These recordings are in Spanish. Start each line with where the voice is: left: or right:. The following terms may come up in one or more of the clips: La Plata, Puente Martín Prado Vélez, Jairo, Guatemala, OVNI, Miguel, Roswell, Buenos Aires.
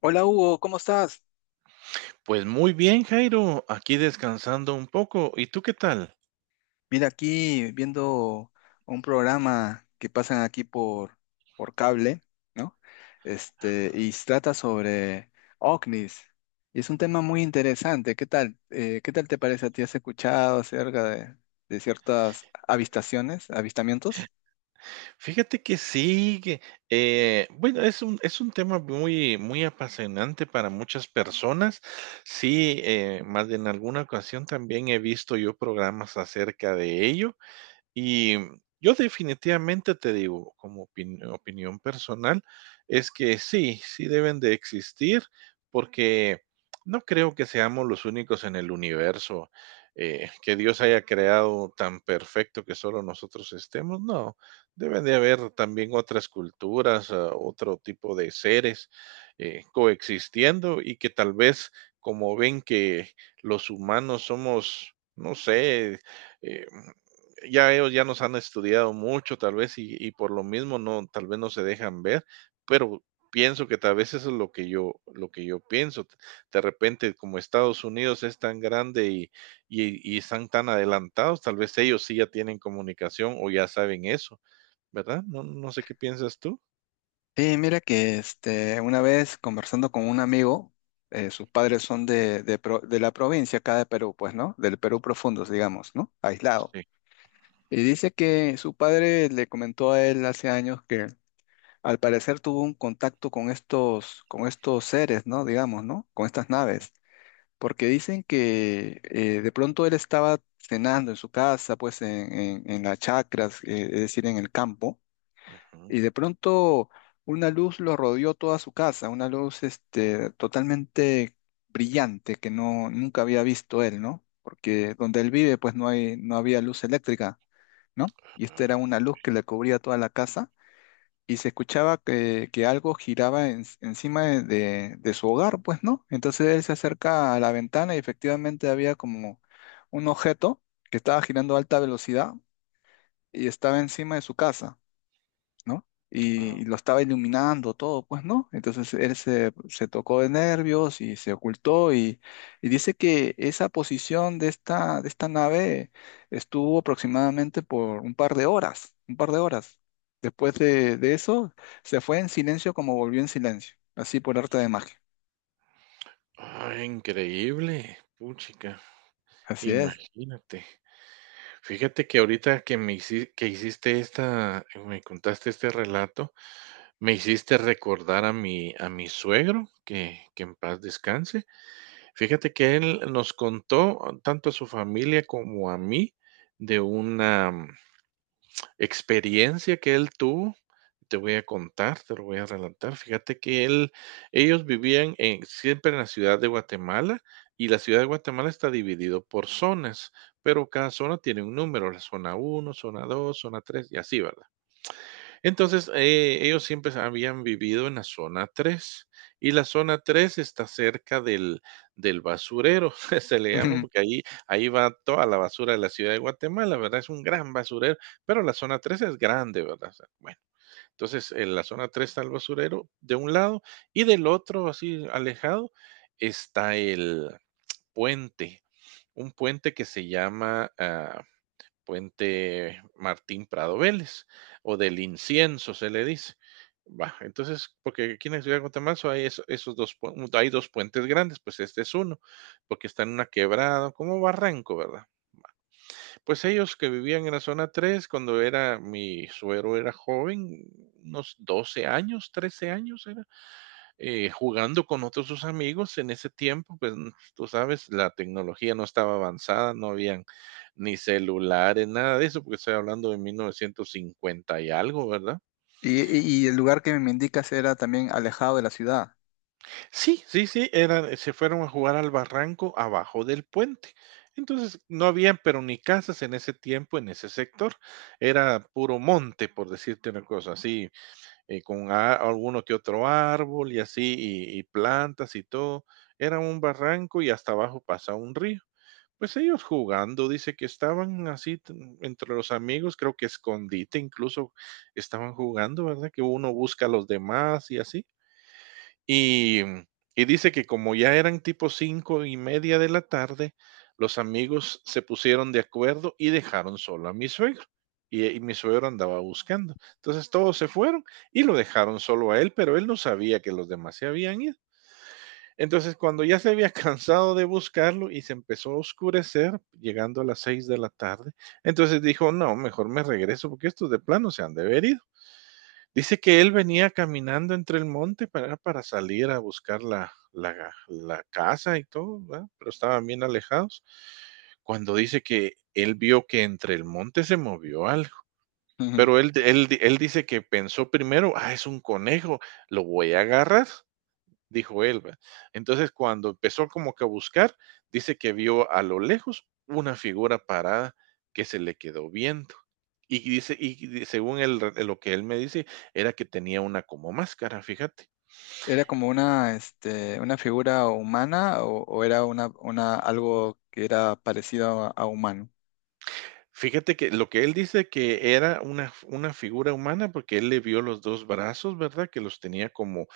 left: Hola Hugo, ¿cómo estás?
right: Pues muy bien, Jairo, aquí descansando un poco. ¿Y tú qué tal?
left: Mira, aquí viendo un programa que pasan aquí por cable, ¿no? Este, y se trata sobre OVNIs. Y es un tema muy interesante. ¿Qué tal? ¿Qué tal te parece a ti? ¿Has escuchado acerca de ciertas avistaciones, avistamientos?
right: Fíjate que sí, que, bueno, es un tema muy apasionante para muchas personas. Sí, más de en alguna ocasión también he visto yo programas acerca de ello. Y yo definitivamente te digo, como opinión personal, es que sí, sí deben de existir, porque no creo que seamos los únicos en el universo que Dios haya creado tan perfecto que solo nosotros estemos. No, deben de haber también otras culturas, otro tipo de seres coexistiendo y que tal vez como ven que los humanos somos, no sé, eh, ya ellos ya nos han estudiado mucho, tal vez, y por lo mismo no, tal vez no se dejan ver, pero pienso que tal vez eso es lo que yo pienso. De repente, como Estados Unidos es tan grande y están tan adelantados, tal vez ellos sí ya tienen comunicación o ya saben eso, ¿verdad? No, no sé qué piensas tú.
left: Sí, mira que este, una vez conversando con un amigo, sus padres son de, de la provincia acá de Perú, pues, ¿no? Del Perú profundo, digamos, ¿no? Aislado.
right: Sí.
left: Y dice que su padre le comentó a él hace años que al parecer tuvo un contacto con estos seres, ¿no? Digamos, ¿no? Con estas naves. Porque dicen que de pronto él estaba cenando en su casa, pues en, en las chacras, es decir, en el campo,
right: Ujú.
left: y de pronto una luz lo rodeó toda su casa, una luz este, totalmente brillante que no, nunca había visto él, ¿no? Porque donde él vive, pues no hay, no había luz eléctrica, ¿no? Y esta era
right: Ah,
left: una luz que le cubría toda la casa, y se escuchaba que algo giraba encima de, de su hogar, pues, ¿no? Entonces él se acerca a la ventana y efectivamente había como un objeto que estaba girando a alta velocidad y estaba encima de su casa, ¿no?
right: ah,
left: Y lo estaba iluminando todo, pues, ¿no? Entonces él se, se tocó de nervios y se ocultó, y dice que esa posición de esta nave estuvo aproximadamente por un par de horas, un par de horas. Después de eso, se fue en silencio como volvió en silencio, así por arte de magia.
right: ¡increíble, puchica,
left: Así es.
right: imagínate! Fíjate que ahorita que me hici que hiciste esta me contaste este relato, me hiciste recordar a mi suegro, que en paz descanse. Fíjate que él nos contó, tanto a su familia como a mí, de una experiencia que él tuvo, te voy a contar, te lo voy a relatar. Fíjate que él, ellos vivían en, siempre en la ciudad de Guatemala, y la ciudad de Guatemala está dividido por zonas, pero cada zona tiene un número, la zona uno, zona 2, zona 3, y así, ¿verdad? Entonces, ellos siempre habían vivido en la zona 3 y la zona 3 está cerca del basurero, se le llama, porque ahí va toda la basura de la ciudad de Guatemala, ¿verdad? Es un gran basurero, pero la zona 3 es grande, ¿verdad? O sea, bueno, entonces, en la zona 3 está el basurero de un lado y del otro, así alejado, está el puente, un puente que se llama, Puente Martín Prado Vélez, o del incienso se le dice. Va, entonces, porque aquí en la ciudad de Guatemala hay esos dos, hay dos puentes grandes, pues este es uno, porque está en una quebrada, como barranco, ¿verdad? Pues ellos que vivían en la zona 3 cuando era mi suegro era joven, unos 12 años, 13 años era, jugando con otros sus amigos en ese tiempo, pues tú sabes, la tecnología no estaba avanzada, no habían ni celulares, nada de eso, porque estoy hablando de 1950 y algo, ¿verdad?
left: Y, y el lugar que me indicas era también alejado de la ciudad.
right: Sí, sí, sí, eran, se fueron a jugar al barranco abajo del puente. Entonces, no habían, pero ni casas en ese tiempo, en ese sector. Era puro monte, por decirte una cosa así, con alguno que otro árbol y así, y plantas y todo. Era un barranco y hasta abajo pasa un río. Pues ellos jugando, dice que estaban así entre los amigos, creo que escondite incluso estaban jugando, ¿verdad? Que uno busca a los demás y así. Y, y dice que como ya eran tipo 5:30 de la tarde, los amigos se pusieron de acuerdo y dejaron solo a mi suegro. Y mi suegro andaba buscando. Entonces todos se fueron y lo dejaron solo a él, pero él no sabía que los demás se habían ido. Entonces cuando ya se había cansado de buscarlo y se empezó a oscurecer, llegando a las 6 de la tarde, entonces dijo, no, mejor me regreso porque estos de plano se han de ver ido. Dice que él venía caminando entre el monte para salir a buscar la casa y todo, ¿verdad? Pero estaban bien alejados. Cuando dice que él vio que entre el monte se movió algo, pero él dice que pensó primero, ah, es un conejo, lo voy a agarrar, dijo él. Entonces, cuando empezó como que a buscar, dice que vio a lo lejos una figura parada que se le quedó viendo. Y dice, y según él, lo que él me dice, era que tenía una como máscara, fíjate.
left: ¿Era como una, este, una figura humana? ¿O, o era una, algo que era parecido a humano?
right: Fíjate que lo que él dice que era una figura humana, porque él le vio los 2 brazos, ¿verdad? Que los tenía como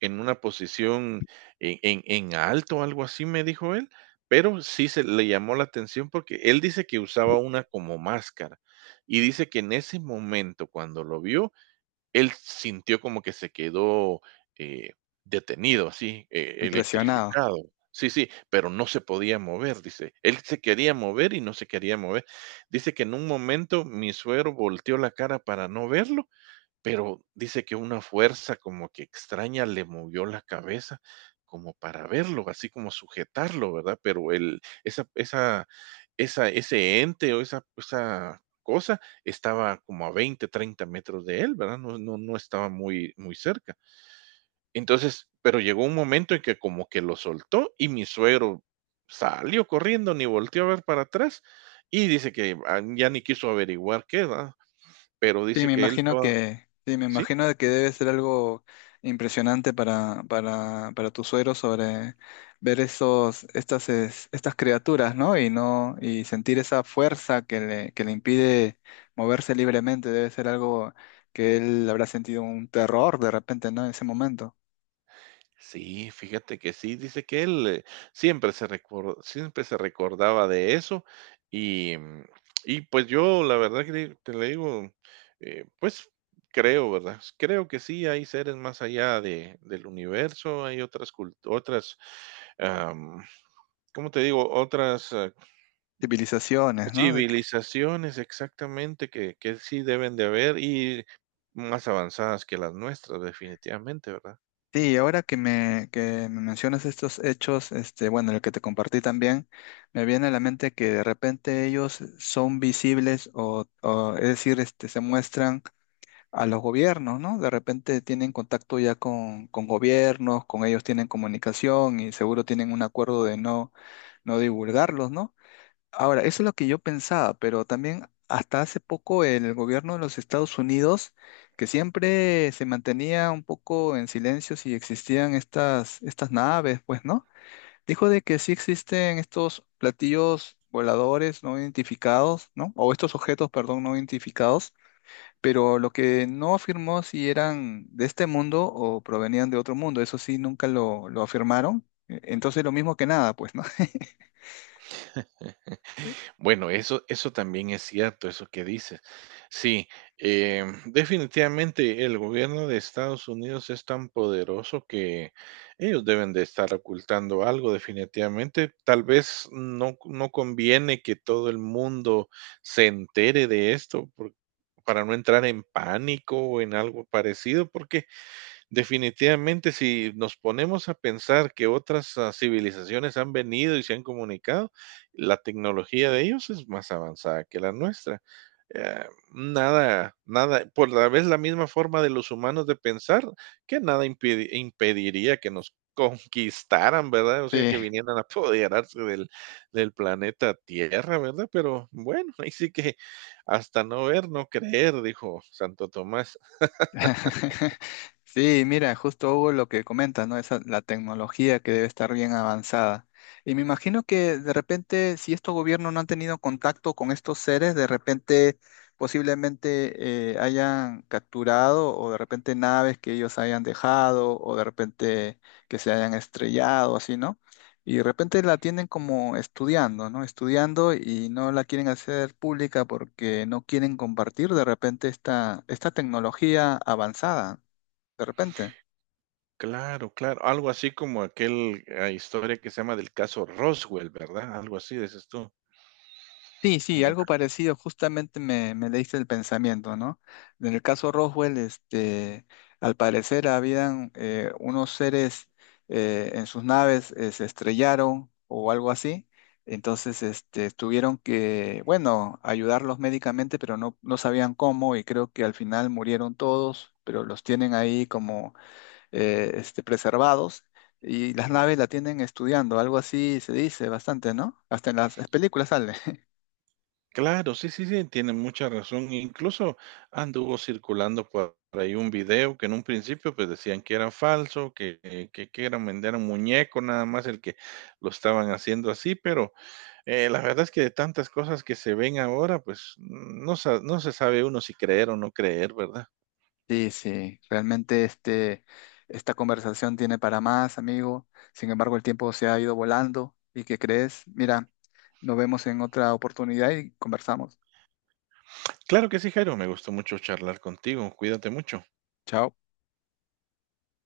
right: en una posición en alto, algo así, me dijo él, pero sí se le llamó la atención porque él dice que usaba una como máscara, y dice que en ese momento, cuando lo vio, él sintió como que se quedó, eh, detenido, así,
left: Impresionado.
right: electrificado. Sí, sí, pero no se podía mover, dice. Él se quería mover y no se quería mover. Dice que en un momento mi suegro volteó la cara para no verlo, pero dice que una fuerza como que extraña le movió la cabeza como para verlo, así como sujetarlo, ¿verdad? Pero el, ese ente o esa cosa estaba como a 20 o 30 metros de él, ¿verdad? No, no, no estaba muy, muy cerca. Entonces, pero llegó un momento en que como que lo soltó y mi suegro salió corriendo, ni volteó a ver para atrás, y dice que ah, ya ni quiso averiguar qué, ¿verdad? Pero
left: Sí,
right: dice
left: me
right: que él
left: imagino
right: toda,
left: que, sí, me
right: ¿sí?
left: imagino de que debe ser algo impresionante para tu suegro sobre ver esos, estas, estas criaturas, ¿no? Y no, y sentir esa fuerza que le impide moverse libremente. Debe ser algo que él habrá sentido un terror de repente, ¿no? En ese momento.
right: Sí, fíjate que sí, dice que él, siempre se recordaba de eso y, y pues yo la verdad que di te le digo, pues creo, ¿verdad? Pues creo que sí hay seres más allá de del universo, hay otras culturas, otras, am, ¿cómo te digo? Otras
left: Civilizaciones, ¿no?
right: civilizaciones, exactamente, que sí deben de haber y más avanzadas que las nuestras, definitivamente, ¿verdad?
left: Sí, ahora que me mencionas estos hechos, este, bueno, el que te compartí también, me viene a la mente que de repente ellos son visibles o, es decir, este, se muestran a los gobiernos, ¿no? De repente tienen contacto ya con gobiernos, con ellos tienen comunicación y seguro tienen un acuerdo de no, no divulgarlos, ¿no? Ahora, eso es lo que yo pensaba, pero también hasta hace poco el gobierno de los Estados Unidos, que siempre se mantenía un poco en silencio si existían estas, estas naves, pues, ¿no? Dijo de que sí existen estos platillos voladores no identificados, ¿no? O estos objetos, perdón, no identificados, pero lo que no afirmó si eran de este mundo o provenían de otro mundo, eso sí, nunca lo, lo afirmaron. Entonces, lo mismo que nada, pues, ¿no?
right: Bueno, eso también es cierto, eso que dices. Sí, definitivamente el gobierno de Estados Unidos es tan poderoso que ellos deben de estar ocultando algo, definitivamente. Tal vez no conviene que todo el mundo se entere de esto por para no entrar en pánico o en algo parecido, porque definitivamente, si nos ponemos a pensar que otras civilizaciones han venido y se han comunicado, la tecnología de ellos es más avanzada que la nuestra. Eh, nada, nada, por la vez la misma forma de los humanos de pensar, que nada impediría que nos conquistaran, ¿verdad? O sea,
left: Sí.
right: que vinieran a apoderarse del, planeta Tierra, ¿verdad? Pero bueno, ahí sí que hasta no ver, no creer, dijo Santo Tomás.
left: Sí, mira, justo hubo lo que comentas, ¿no? Esa, la tecnología que debe estar bien avanzada. Y me imagino que de repente, si estos gobiernos no han tenido contacto con estos seres, de repente posiblemente hayan capturado, o de repente naves que ellos hayan dejado, o de repente que se hayan estrellado, así, ¿no? Y de repente la tienen como estudiando, ¿no? Estudiando, y no la quieren hacer pública porque no quieren compartir de repente esta, esta tecnología avanzada, de repente.
right: Claro, claro, algo así como aquel, historia que se llama del caso Roswell, ¿verdad? Algo así, dices tú,
left: Sí, sí, algo
right: ¿verdad?
left: parecido, justamente me, me leíste el pensamiento, ¿no? En el caso Roswell, este, al parecer habían unos seres en sus naves, se estrellaron o algo así, entonces este, tuvieron que, bueno, ayudarlos médicamente, pero no, no sabían cómo, y creo que al final murieron todos, pero los tienen ahí como este, preservados. Y las
right: Mm.
left: naves la tienen estudiando, algo así se dice bastante, ¿no? Hasta en las películas sale.
right: Claro, sí, sí, sí, tiene mucha razón. Incluso anduvo circulando por ahí un video que en un principio, pues, decían que era falso, que que era vender un muñeco, nada más el que lo estaban haciendo así, pero, la verdad es que de tantas cosas que se ven ahora, pues, no se sabe uno si creer o no creer, ¿verdad?
left: Sí, sí, realmente este, esta conversación tiene para más, amigo. Sin embargo, el tiempo se ha ido volando. ¿Y qué crees? Mira, nos vemos en otra oportunidad y conversamos.
right: Claro que sí, Jairo, me gustó mucho charlar contigo, cuídate mucho.
left: Chao.